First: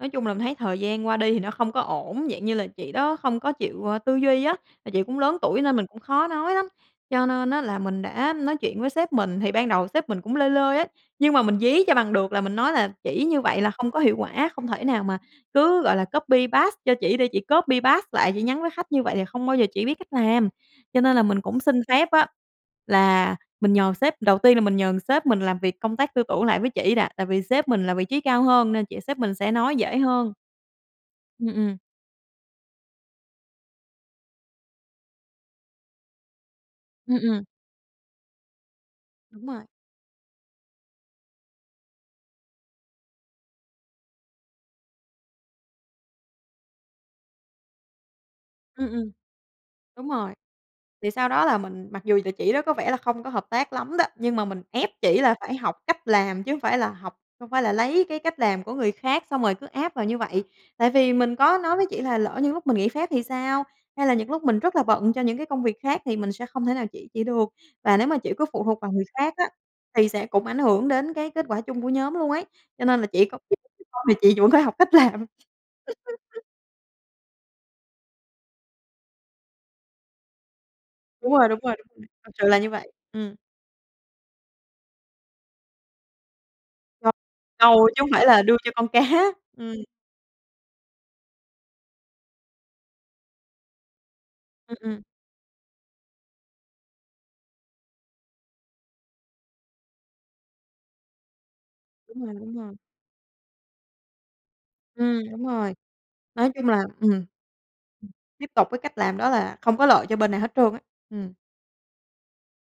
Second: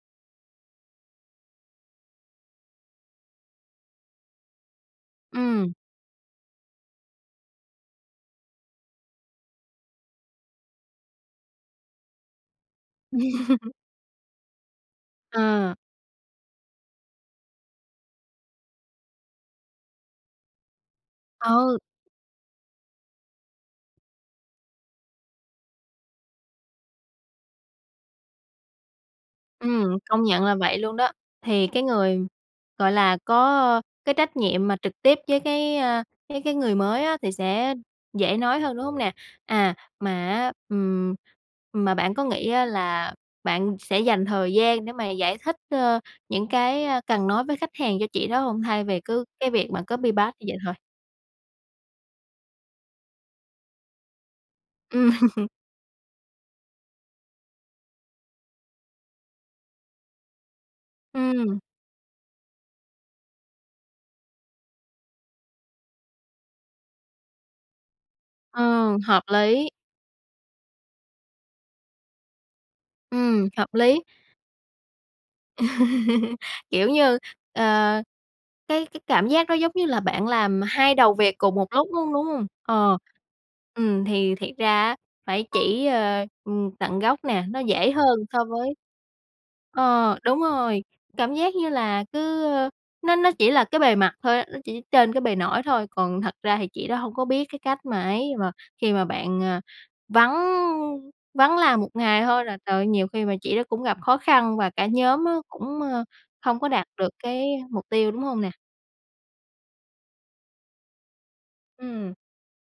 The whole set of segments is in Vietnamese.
Nói chung là, mình thấy thời gian qua đi thì nó không có ổn, dạng như là chị đó không có chịu, ơ, tư duy á, mà chị cũng lớn tuổi Ừm. nên mình cũng khó nói lắm. Cho nên á là mình đã nói chuyện với sếp mình, thì ban đầu sếp mình cũng lơi lơi á, nhưng mà mình dí cho bằng được là mình nói là "Chỉ như vậy là không có hiệu quả. Không thể nào mà Ờ. cứ, gọi là, copy paste cho chỉ để chỉ copy paste lại chị nhắn với khách như vậy là không bao giờ chị biết cách làm." Cho nên là mình cũng Ừ. xin phép á là mình nhờ sếp. Đầu tiên là mình nhờ, ừm, sếp mình làm việc công tác tư tưởng lại với chỉ đã, tại vì sếp mình là vị trí cao hơn nên là chị sếp mình sẽ nói dễ Ừm, công hơn. nhận là vậy luôn đó, Ừm, thì ừ. cái người, gọi là, có cái trách nhiệm mà trực tiếp với cái, a, cái cái người mới Ừm, á, thì ừm. sẽ dễ nói hơn, đúng hông nè? Đúng rồi. À, mà á, ừm, mà bạn có nghĩ á là bạn sẽ dành thời gian để mà giải thích, ơ, những cái, a, cần nói với khách hàng cho chị đó hông thay Ừm, vì ừm. cứ cái việc mà Đúng copy rồi, paste như vậy thôi? thì sau đó là mình mặc dù là chị đó có vẻ là không có hợp tác lắm đó, nhưng mà mình ép chỉ là Ừm. phải học cách làm chứ hông phải là học hông phải là lấy cái cách làm của người khác xong rồi cứ áp vào như vậy. Tại vì mình có Ừm. nói với chỉ là lỡ như lúc mình nghỉ phép thì sao, hay là những lúc mình rất là bận cho những cái công việc khác thì mình sẽ không thể nào chỉ chị được. Và nếu mà chị cứ phụ thuộc vào Ờ, người hợp khác á lý. thì sẽ cũng ảnh hưởng đến cái kết quả chung của nhóm luôn ấy, cho nên là chỉ có Ừm, chị hợp không thích thì thôi lý. mà chị vẫn phải học cách làm. Kiểu, như, ờ, cái cái cảm giác nó giống như là bạn làm 2 đầu Đúng việc rồi, cùng đúng một rồi, đúng lúc rồi, luôn, đúng thật sự hông? là như vậy. Ờ, Ừm. ừm, thì thiệt ra á phải chỉ, a, ừm, tận Cho gốc nè, nó câu dễ chứ hổng hơn phải là so đưa cho với con cá, ừm. Ờ, đúng rồi, cảm giác như là cứ, ơ, nó nó chỉ là cái bề mặt thôi á, nó Ừm, chỉ ừm. trên cái bề nổi thôi, còn thật ra thì chị đó hông có biết cái cách mà ấy mà khi mà bạn, à, vắng, ư, vắng làm một ngày Đúng rồi, thôi đúng là rồi. trời ơi nhiều khi mà chị đó cũng gặp khó khăn và cả nhóm Ừm, á đúng rồi, cũng, a, nói hông có chung là đạt được ừm. cái mục tiêu, Ừm, đúng hông tiếp nè? tục với cách làm đó là không có lợi cho bên nào hết trơn á. Ừm. Ừm,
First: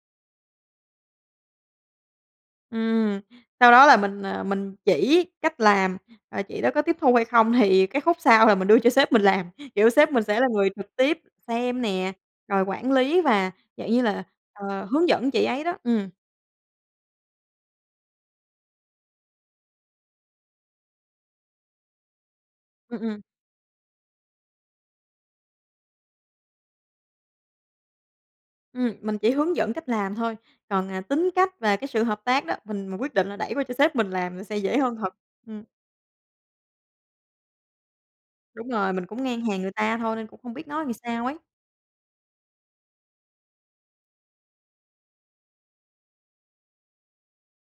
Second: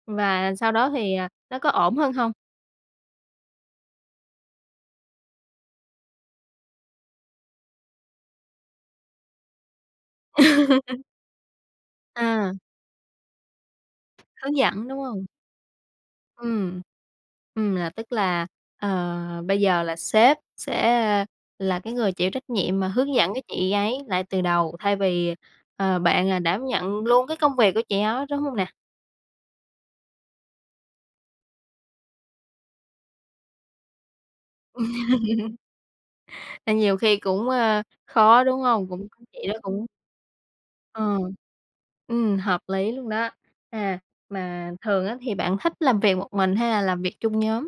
và sau đó thì, à, nó có ổn hơn hông? Ừm, sau đó là mình, à, mình chỉ cách làm, à, chị đó có tiếp thu hay không thì cái khúc sau là mình đưa cho sếp mình làm. Kiểu, sếp mình sẽ là người trực tiếp xem nè, À. rồi quản lý và dạng như là, Hướng ờ, dẫn, đúng hướng hông? dẫn chị ấy đó. Ừm. Ừm. Ừm, là tức là, ờ, bây giờ là sếp sẽ, a, là cái người chịu trách nhiệm mà Ừm, hướng ừm. dẫn cái chị ấy lại từ đầu, thay vì, ờ, bạn là đảm nhận luôn cái công việc của chị đó, đúng hông nè? Ừm, mình chỉ hướng dẫn cách làm thôi, còn, à, tính cách và cái sự hợp tác đó, mình mình quyết định là đẩy qua cho sếp mình làm là sẽ dễ hơn thật. Ừm. Nên nhiều khi cũng, a, khó, đúng Đúng hông? rồi, mình Cũng cũng cái ngang chị đó hàng người cũng ta thôi nên cũng hông biết nói ờ. sao ấy. Ừm, hợp lý luôn đó. À, mà thường á thì bạn thích làm việc một mình hay là làm việc chung nhóm?